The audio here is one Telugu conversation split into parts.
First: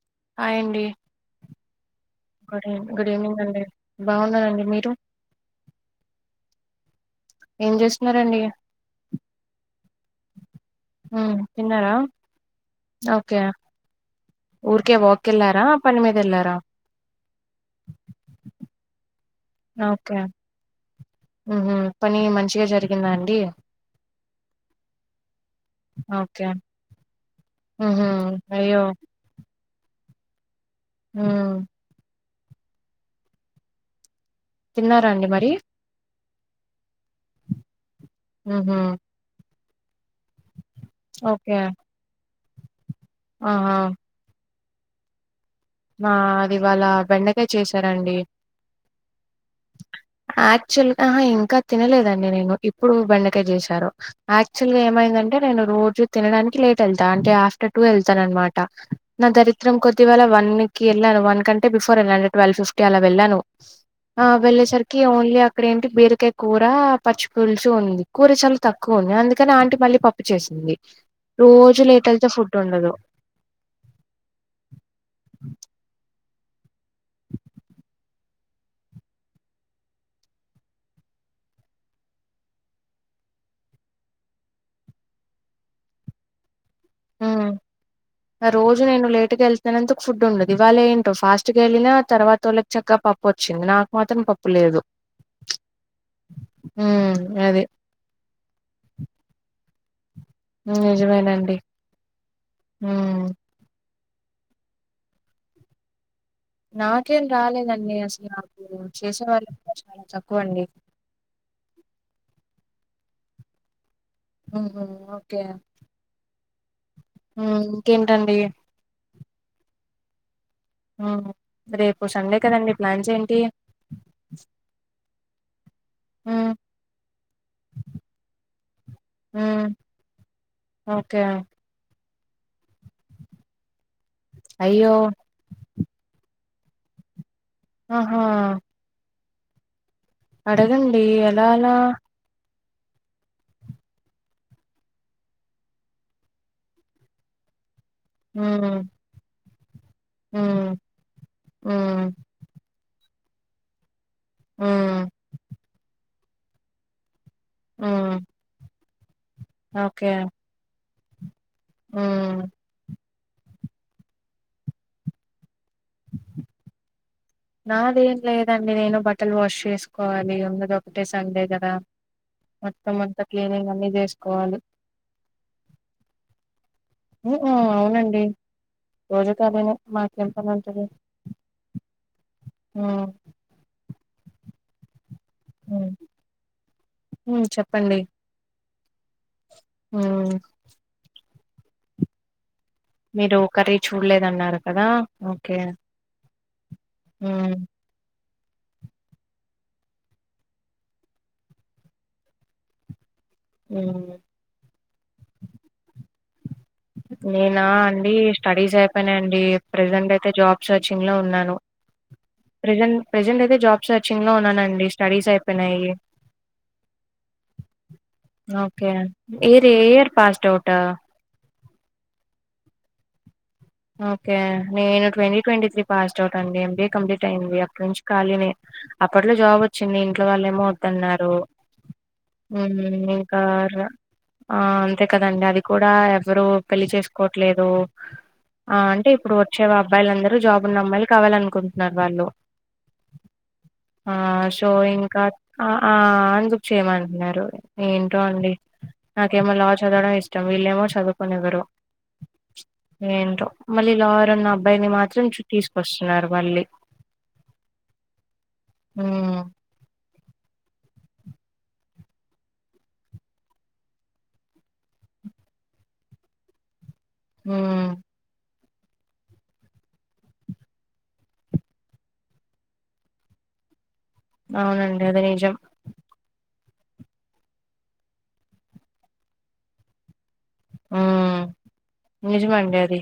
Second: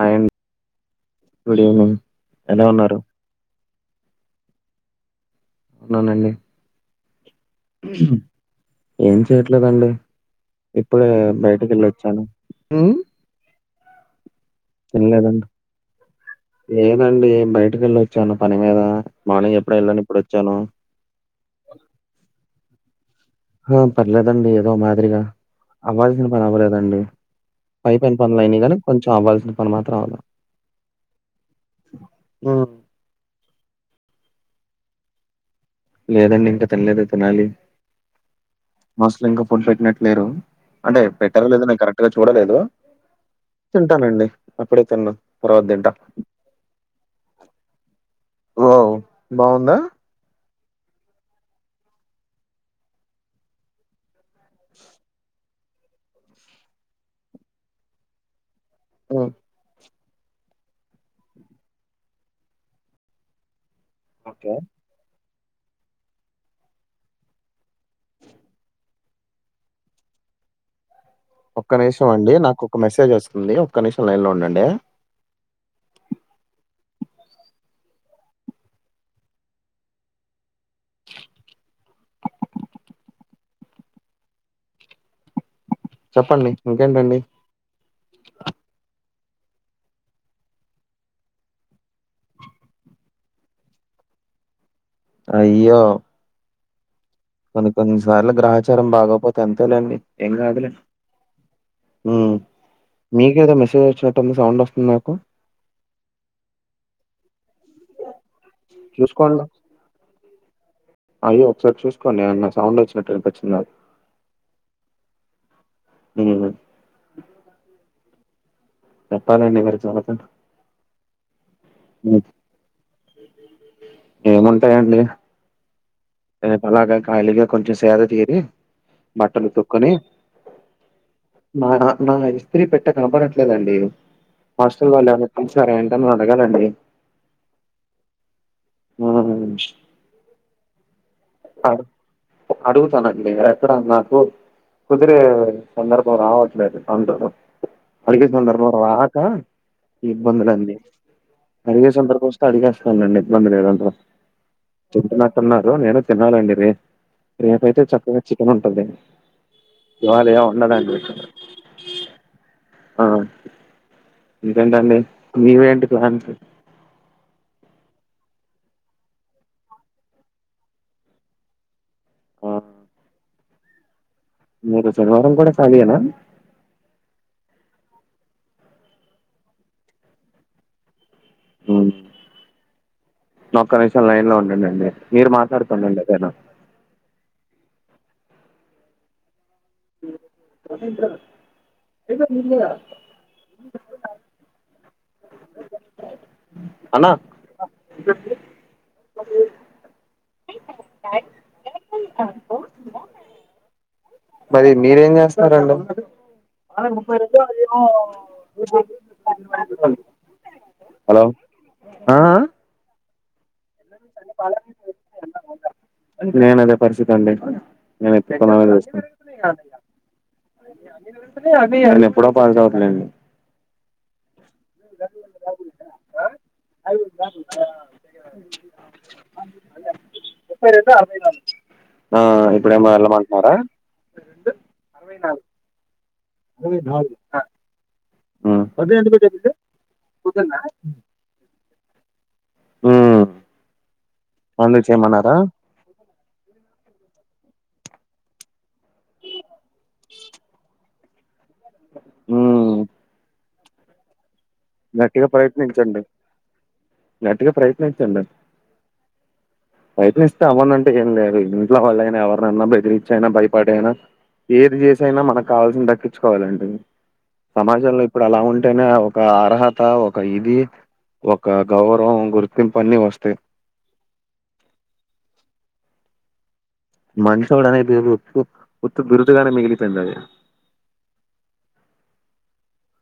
హాయ్ అండి హాయ్అండి గుడ్ ఈవినింగ్ ఎలా గుడ్ ఉన్నారు గుడ్ ఈవెనింగ్ అండి బావున్నారండి మీరు ఉన్నానండి ఏం చేస్తున్నారండి? ఏం చేయట్లేదండి ఇప్పుడే హ్మ్ బయటకి వెళ్ళొచ్చాను కే ఊరికే వాక్ తినలేదండి ఎళ్ళెరా పని మీద వెళ్ళరా లేదండి బయటకి వెళ్ళ వచ్చాను పని మీద మార్నింగ్ ఎప్పుడో వెళ్ళాను ఇప్పుడు వచ్చాను ఉహు పని మంచిగా జరిగిందా అండి ఆ పర్లేదండి ఏదో మాదిరిగా అవాల్సిన పని ఓకే అవ్వలేదండి పై హుహు పైన పనులు అయినియి గానీ అయ్యో! కొంచెం అవ్వాల్సిన పనులు మాత్రం అవ్వాల ఉమ్ ఉమ్ తిన్నారాఅండి మరి లేదండి ఇంకా తినలేదు తినాలి ఉహు మెస్ లో ఇంకా ఫుడ్ పెట్టినట్లేరు అంటే పెట్టరొ ఓకే లేదో నేను కరెక్ట్ గా చూడలేదు ఆహా! తింటానండి అప్పుడె తినను తర్వత తింట మాది ఇవాళ్ళ బెండకాయ చేసానండి బావుందా యాక్చువల్ గా ఇంకా తినలేదండి నేను ఇప్పుడు బెండకాయ చేశారు యాక్చువల్ గా ఏమైందంటే నేను రోజు తినడానికి లేట్ వెళ్తా అంటే ఆఫ్టర్ టూ వెళ్తాను అన్నమాట నా ఉమ్, దరిద్రం కొద్ధి ఇవాల వన్ వెళ్ళను వన్ కంటే బిఫోర్ వెళ్ళను ట్వల్ ఫిఫ్టీ అలా వెళ్ళను ఓకే వెళ్ళేసరి కి ఓన్లీ అక్కడ ఏంటి బీరకాయ కూర పచ్చి పులుసు ఉంది కూర చాలా తక్కువ ఉంది అందుకని ఆంటీ మళ్ళీ పప్పు చేసింది ఒక్క రోజు లేట్ నిమిషం వెళ్తే అండి ఫుడ్ నాకు ఒక ఉండదు మెసేజ్ వస్తుంది ఒక్క నిమిషం లైన్ లో ఉండండి చెప్పండి ఇంకేంటండి హ్మ్. రోజు నేను లేటుగా వెళ్తున్నానందుకు ఫుడ్ ఉండదు ఇవాళ ఏంటో ఫాస్ట్ గా వెళ్ళినా తర్వాత వాళ్ళకి చక్కగా పప్పు వచ్చింది నాకు మాత్రం పప్పు లేదు అయ్యో ఉమ్ మన కి కొన్ని సార్లు గ్రహాచారం బాగొకపోతే అంతేలేండి ఎంకాదులే నిజమేనండి. హ్మ్ మీకేదో మెసేజ్ వచ్చినట్టుంది సౌండ్ వస్తుంది నాకు నాకేం రాలేదండి అసల నాకు చేసే చూసుకోండి వాళ్ళు చాలా తక్కువ అండి అయ్యో ఒకసారి చూసుకోండి ఏవన్న సౌండ్ వచ్చినట్టు అనిపిచ్చింది నా ఉహు ఓకే ఉ ఉ ఇంకేంటండి చెప్పాలండి మీరు చబితే ఆ రేపు సండే కదండి ప్లాన్స్ ఏంటి ఏముంటాయండి హ్మ్. రేపు అలాగా ఖాళీగా కొంచెం సేద తీరి బట్టలు హ్మ్. ఉతుక్కొని ఓకే నా నా ఇస్తరీ పెట్ట కనపడట్లేదండి అయ్యో! హాస్టల్ వాళ్ళు ఏవన్న తీసారా ఏంటని అడగాలండి ఆహా ఆ అడగండి ఎలా అలా అడుగుతానండి ఎక్కడ నాకు కుదిరే సందర్భం రావట్లేదు అంటుడు అడిగే సందర్భం హ్మ్. రాక ఈ హ్మ్. ఇబ్బందులన్నీ అడిగే హ్మ్. సందర్భం అడిగేస్తానులెండి ఇబ్బంది లేదు అందులో హ్మ్. తిన్నట్టున్నారు నేను తినాలండిరి రేపైతే హ్మ్. చక్కగా చికెన్ ఉంటది ఇవాళ ఏం ఉండదు అండి ఊ ఆ ఇకేంటండి నీవేంటి ప్లాన్స్ నాదేం లేదండి నేను బట్టలు వాష్ చేసుకోవాలి ఉన్నది ఒకటే సండే కదా ఆ మొత్తం అంతా క్లీనింగ్ అన్ని చేసుకోవాలి మీరు శనివారం కూడా కాలియేన అవునండి రోజు కాలినే మాకేం పని ఉంటుంది ఉమ్, ఆ ఒక్క నిమిషం లైన్ లో ఉండండండి మీరు మాట్లాడుతూ ఉండండి ఏదైన ఉ చెప్పండి ఊ [unintelligible] మీరు కర్రీ చూడలేదన్నారు కదా ఓకే అన్న ఉ ఎయిర్టెల్ పాస్పోర్ట్ నాట్ అల్లోవెడ్ [unintelligible] ఉ మరి మీరేం చేస్తారండి నేనా అండి స్టడీస్ అయిపోయినయండి ప్రజెంట్ అయితే జాబ్స్ సెర్చింగ్ లో ఉన్నాను అ ఆ ప్రజెంట్ ప్రెజెంట్ అయితే జాబ్ సెర్చింగ్లో ఉన్నానండి స్టడీస్ అయిపోయినాయి నేను అదే పరిస్థితి అండి నేను ఎత్తుకునే ఓకే చేస్తాను ఇయర్ ఎ ఇయర్ పాసుడ్ ఔటా నేను ఎప్పుడో పాసుడ్ ఔట్ లెండి ఓకే నేను twenty twenty three passed out అండి ఎంబీఏ కంప్లీట్ అయింది అప్పు నుంచి ఖాళీనే అప్పట్లో జాబ్ వచ్చింది ఇంట్లో వాళ్ళేమో వద్దన్నారు ఆ హ్మ్ ఇప్పుడేమో ఇంకా వెళ్ళమంటున్నారా ర ఆ అంతే కదండి అది కూడా ఎవరు పెళ్లి చేసుకోవట్లేదు ఆ అంటే ఇప్పుడు వచ్చే అబ్బాయిలందరు జాబ్ ఉన్న అమ్మాయిలు కావాలనుకుంటున్నారు వాళ్ళు మ్మ్ ఆ సో అందుకు ఇంకా చేయమన్నారా అ ఆ అందుకు చేయమంటున్నారు ఏంటో అండి నాకేమో లా చదవడం ఇష్టం వీళ్ళేమో చదువుకొనివ్వారు చ్ మ్మ్ ఏంటో మళ్ళీ లాయర్ అన అబ్బాయిని మాత్రం గట్టిగా ప్రయత్నించండి తీసుకొస్తున్నారు మళ్ళీ గట్టిగా ప్రయత్నించండి ఉం ప్రయత్నిస్తే అవ్వనంటే ఏం లేదు ఇంట్లో వాళ్ళైనా ఎవరినన్న బెదిరించి అయినా భయపడి అయినా ఏది చేసైనా మనకు కావాల్సిన దక్కిచు కోవలండి హ్మ్ సమాజంలో ఇప్పుడు అలా ఉంటేనే ఒక అర్హత ఒక ఇది ఒక గౌరవం గుర్తింపు అన్ని వస్తాయి అవునండి అది నిజం మంచోడు అనే బిరుదు ఉ ఉత్త బిరుదు గానే మిగిలిపోయింది అది ఆ నిజమండీ అది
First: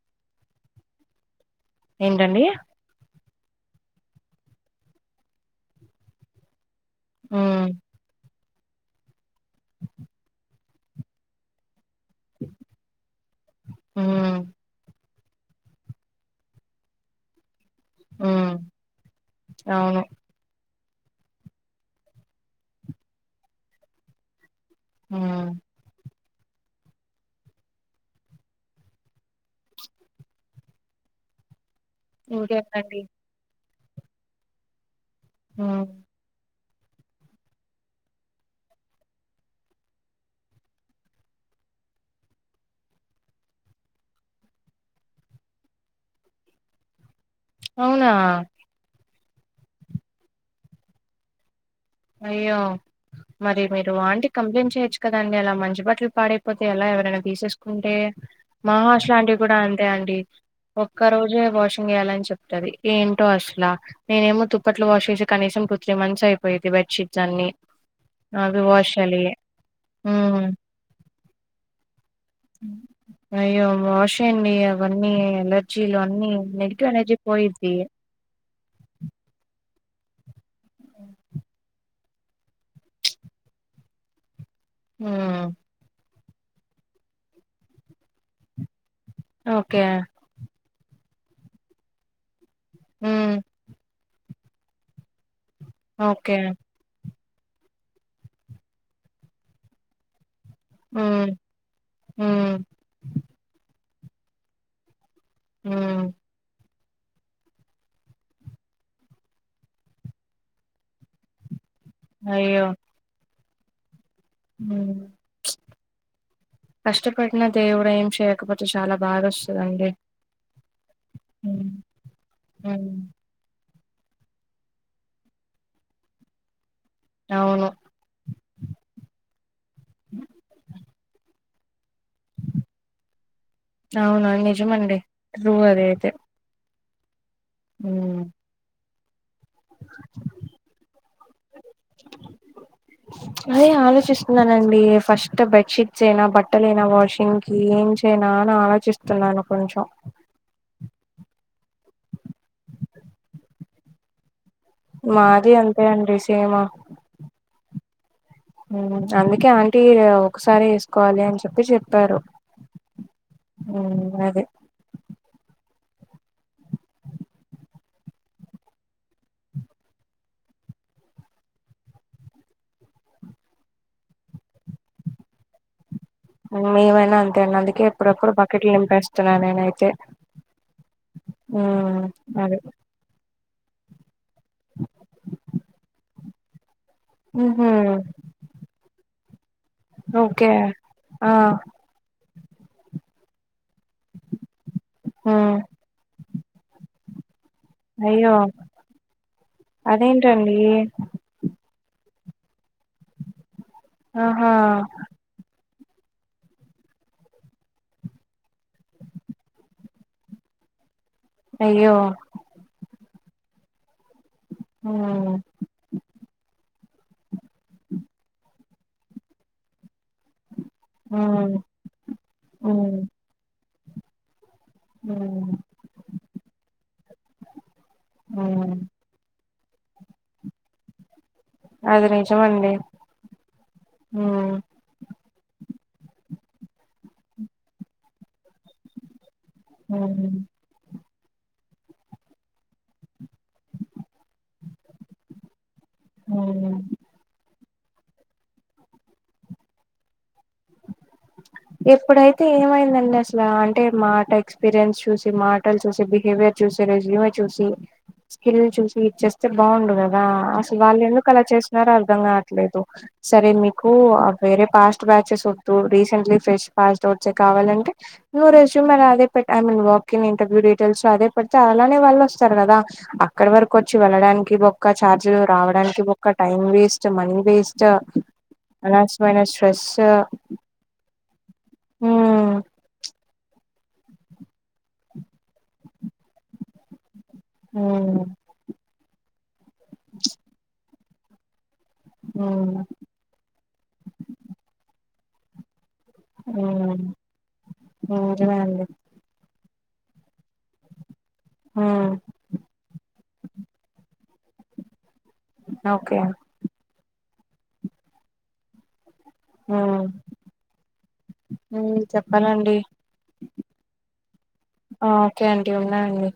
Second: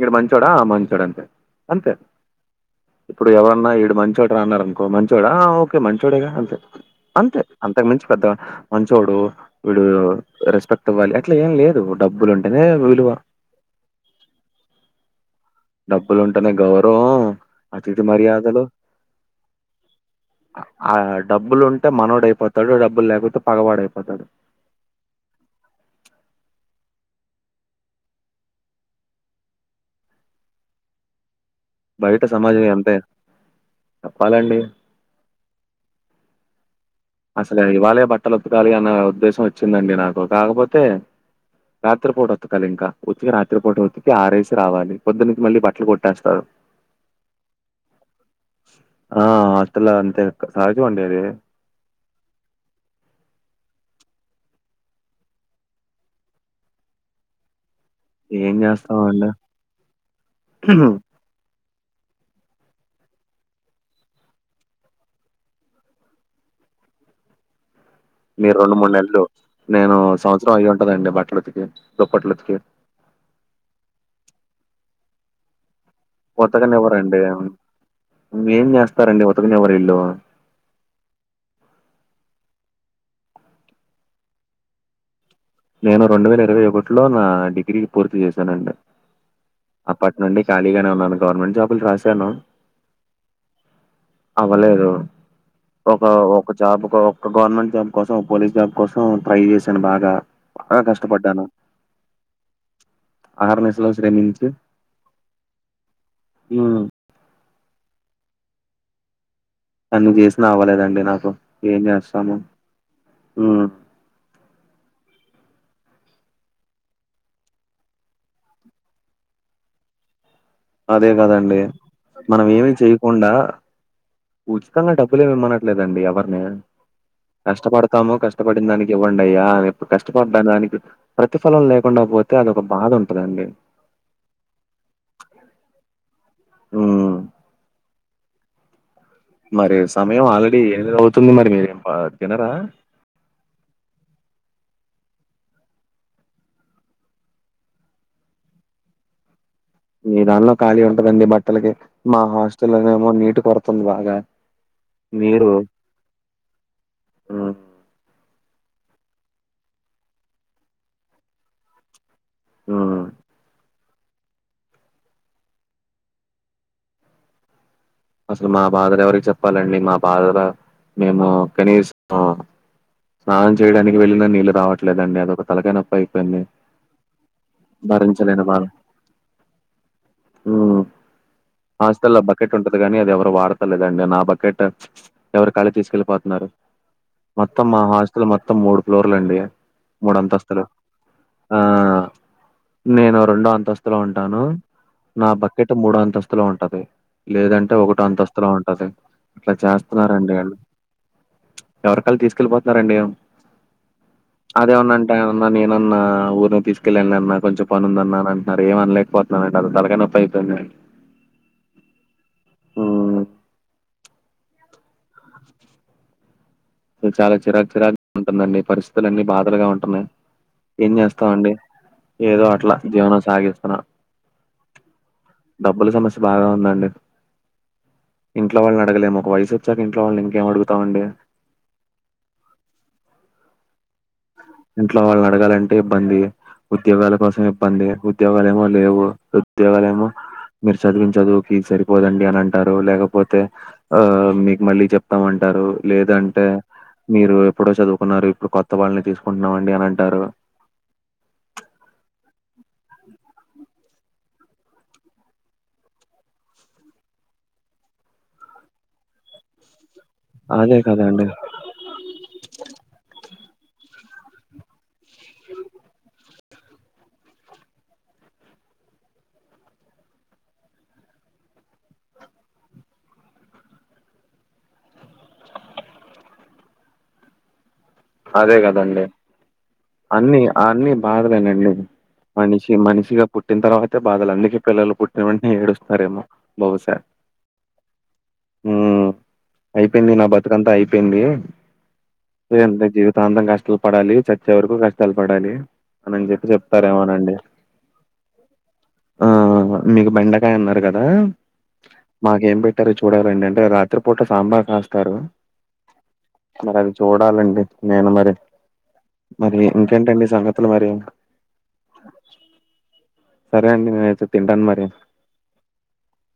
ఈడు మంచోడా మంచోడు అంతే అంతే ఏంటండి ఇప్పుడు ఎవరన్నా ఈడు మంచోడురా అన్నారు అనుకో మంచొడా ఆ ఓకే మంచోడేగా అంతే అంతే హ్మ్ అంతకు మించి పెద్దగా మంచోడు వీడు రెస్పెక్ట్ ఇవ్వాలి అట్లా ఏం లేదు డబ్బులు ఉంటేనే విలువ ఉం డబ్బులు ఉంటేనే గౌరవం అతిధి హ్మ్ మర్యాదలు అవును ఆ డబ్బులు ఉంటే మనోడు అయిపోతాడు డబ్బులు లేకపోతే పగవాడ అయిపోతాడు ఉం బయట సమాజం ఎంతే ఇంకేంటండి చెప్పాలండి ఉం అసలే ఇవాళే బట్టలుతకాలి అన్న ఉద్దేశం వచ్చిందండి నాకు కాకపోతే రాత్రిపూట ఉతకాలి ఇంకా ఉతికి రాత్రిపూట ఉతికి ఆరేసి రావాలి పొద్దున్నంచి మళ్ళీ బట్టలు కొట్టేస్తారు అవునా ఆ హాస్టల్ అంతే సాహజ వండేది అయ్యో మరి మీరు ఆంటికి కంప్లైంట్ చేయొచ్చు కదా అండి అలా మంచి బట్టలు పాడైపోతే ఎలా ఎవరైనా తీసేసుకుంటే ఏం మా హాస్టల్ చేస్తామండి ఆంటీ కూడా అంతే అండి ఒక్క రోజే వాషింగ్ చేయాలని చెప్ ది ఏంటో అసలా నేనేమో దుప్పట్లు వాష్ చేసి కనీసం టూ త్రీ మంత్స్ అయిపోయేది బట్ షీట్స్ అన్ని మీరు రెండు మూడు నెలలు నేను హ్మ్. సంవత్సరం అయి ఉంటదండి బట్టలుతికి దుప్పట్లతికి అయ్యో వాష్ చేయండి అవన్నీ ఎలర్జీలు అన్నీ మీ నెగిటివ్ అనర్జీ పోయిది ఇంగేం చేస్తారండి ఉతకినివరూ వీళ్లు అ ఉం నేను రెండు వేల ఇరవై ఒకటిలో నా డిగ్రీ పూర్తి చేశానండి ఓకే అప్పటి నుండి ఖాళీగానే ఉన్నాను గవర్నమెంట్ జాబులు రాశాను ఉం అవ్వలేదు ఒక ఓకే. ఒక జాబ్ ఒక ఒక గవర్నమెంట్ జాబ్ కోసం పోలీస్ జాబ్ కోసం ట్రై చేశాను బాగా బాగా హ్మ్. కష్టపడ్డాను హ్మ్. అహర్నిశలు శ్రమించి ఊ ఊ అన్ని చేసినా అవ్వలేదండి నాకు ఏం చేస్తాము అయ్యో! ఊ కష్టపడిన దేవుడు ఏం చేయకపోతే చాలా బాద వస్తుందండి అదే కదండి మనం ఏమి హ్మ్. చేయ్యకుండా ఉచితంగా డబ్బులేమి ఇమనట్లేదండి ఎవరిని అవును. కష్టపడతాము కష్టపడిన దానికి ఇవ్వంయ్యా అనిప్పుడు కష్టపడ్డ దానికి ప్ర ప్రతి ఫలం లేకుండా పోతే అది ఒక బాధ ఉంటుందండి అవును నిజమండి ట్రూ అదయితే ఊ ఊ మరి సమయం ఆల్రెడీ ఎనిమిది అవుతుంది మరి మీరేం తినరా అదే ఆలోచిస్తున్నానండి ఫస్ట్ బెడ్ షీట్స్ ఏనా బట్టలు ఏనా వాషింగ్ కీ ఏం చేయనా అని ఆలోచిస్తున్నాను కొంచెం మీ దానిలో ఖాళీ ఉంటదండి బట్టలకి మా హాస్టల ఏమో నీటి కొరతుంది బాగా మాది అంతే అండి సేమా ఊ ఊ అందుకే ఆంటీ ఒకసారి వేసుకోవాలి అని చెప్పి చెప్పారు ఊ ఊ అదే అసలు మా బాధల్ ఎవరికి చెప్పాలండి మా బాధర్ మేము కనీసం ఉ స్నానం చేయడానికి వెళ్లిన నీళ్లు రావట్లేదండి అదొక తలకానప్పయి మేమైనా అంతే అండి అందుకే ఎప్పుడప్పుడు భరించలేని బకెట్లు నింపేస్తున్నాను నేనైతే ఊ ఊ అదే కానీ అది ఎవరు వాడత లేదండి నా బకెట్ ఎవరు కాళ్ళే తీసుకెల్లిపోతున్నారు మొత్తం హుహు. మా హాస్టల్ మొత్తం మూడు ఫ్లోర్లు అండి ఓకే. మూడంతస్థులు ఆ నేను రెండో అంతస్తులో ఉంటాను నా హ్మ్ బకెట్ మూడో అంతస్తులో ఉంటది లేదంటే టే ఒకటో అయ్యో అంతస్తులో ఉంటది ఇట్లా చేస్తున్నారండిళ్ళు అదేంటండి ఎవరికాల్ తీసుకెళ్ళిపోతున్నారండి ఆహా అదేమన్నన్ టే అన్నా నేనన్నా ఊరినే తీసుకెళ్ళాలే అన్నా కొంచం పనుందన్నా అంటున్నారు ఏమనలేకపో నాక్ పెద్ద తలకాయ్ నొప్పి అయిపోయింది అయ్యో హ్మ్. ఊ చాలా చిరాకు చిరాగ ఉంటుందండి పరిస్థితులు అన్నీ బాధలుగా ఉంటున్నాయి ఏం హ్మ్ చేస్తావండి ఏదో అట్లా హ్మ్ జీవనం సాగిస్తున్నా ఊ డబ్బుల సమస్య బాగా ఉందండి ఇంట్లో హ్మ్ వాళ్ళని అడగలేము ఒక వయసొచ్చాక ఇంట్లో వాళ్ళని ఇంకేం అడుగుతామండి అది నిజమండీ ఊ ఇంట్లో వాళ్ళని అడగాలంటే ఇబ్బంది ఉద్యోగాల కోసం ఇబ్బంది ఉద్యోగాలు ఏమో లేవు ఉద్యోగాలేమో హ్మ్ మీరు చదివిం చదువుకి ఇది సరిపోదండి అని అంటారు లేకపోతే ఆ మీకు మళ్ళీ చెప్తామంటారు లేదంటే హ్మ్ మీరు ఎప్పుడో చదువుకున్నారు ఇప్పుడు కొత్త వాళ్ళని తీసుకుంటున్నాం అండి అని అంటారు ఎప్పుడైతే ఏమైందండి అసలా అంటే మాట ఎక్స్పీరియన్స్ చూసి మాటలు చూసి బిహేవియర్ చూసి రెస్యుమే చూసి స్కిల్ చూసి ఇచ్చేస్తే బాగుండు గద ఆ అదే అసలు వాళ్ళు కదండి ఎందుకు అలా చేసినారో అర్ధం కావట్లేదు సరే మీకు వేరే పాస్ ట్యూచెస్ వొద్దు రీసెంట్లీ ఫ్రెష్ పాస్డ్ ఔట్సె కావాలంటే నువ్వు రెజ్యూమే అదే పెట్ I mean walk in interview details అదే పెడితే అలానే వాళ్ళు వస్తారు కదా అక్కడ వరకు వచ్చి వెళ్ళడానికి బొక్క ఛార్జీలు రావడానికి బొక్క టైం వేస్ట్ మనీ వేస్ చ అదే కదండి అనవసరమైన స్ట్రెస్సు అన్ని అన్ని బాధలేనండి మనిషి మనిషిగా పుట్టి ఇంత తర్వాతే బాధలు అందుకే పిల్లలు పుట్టిన వెంటనే ఏడుస్తారేమో బహుశా ఉ ఊ అయిపోయింది నా బతుకంతా అయిపోయింది హ్మ్ ఏంది జీవితాంతం కష్టాలు పడాలి చచ్చే వరకు కష్టాలు పడాలి అనిని చెప్పి హ్మ్ చెప్తారేమోనండి నిజమే అండి ఆ ఆ నీకు బెండకాయ్ అన్నారు కదా ఉ మాకేం పెట్టారో చూడాలండి అంటే రాత్రిపూట సాంబార్ కాస్తారు ఓకే మరది చూడాలండి నేను మరి మరి ఇంకేంటండి సంగతులు మరి ఉ చెప్పాలండి సరే అండి నేనయితే తింటాన్ మరి కే అండి ఉన్నా అండి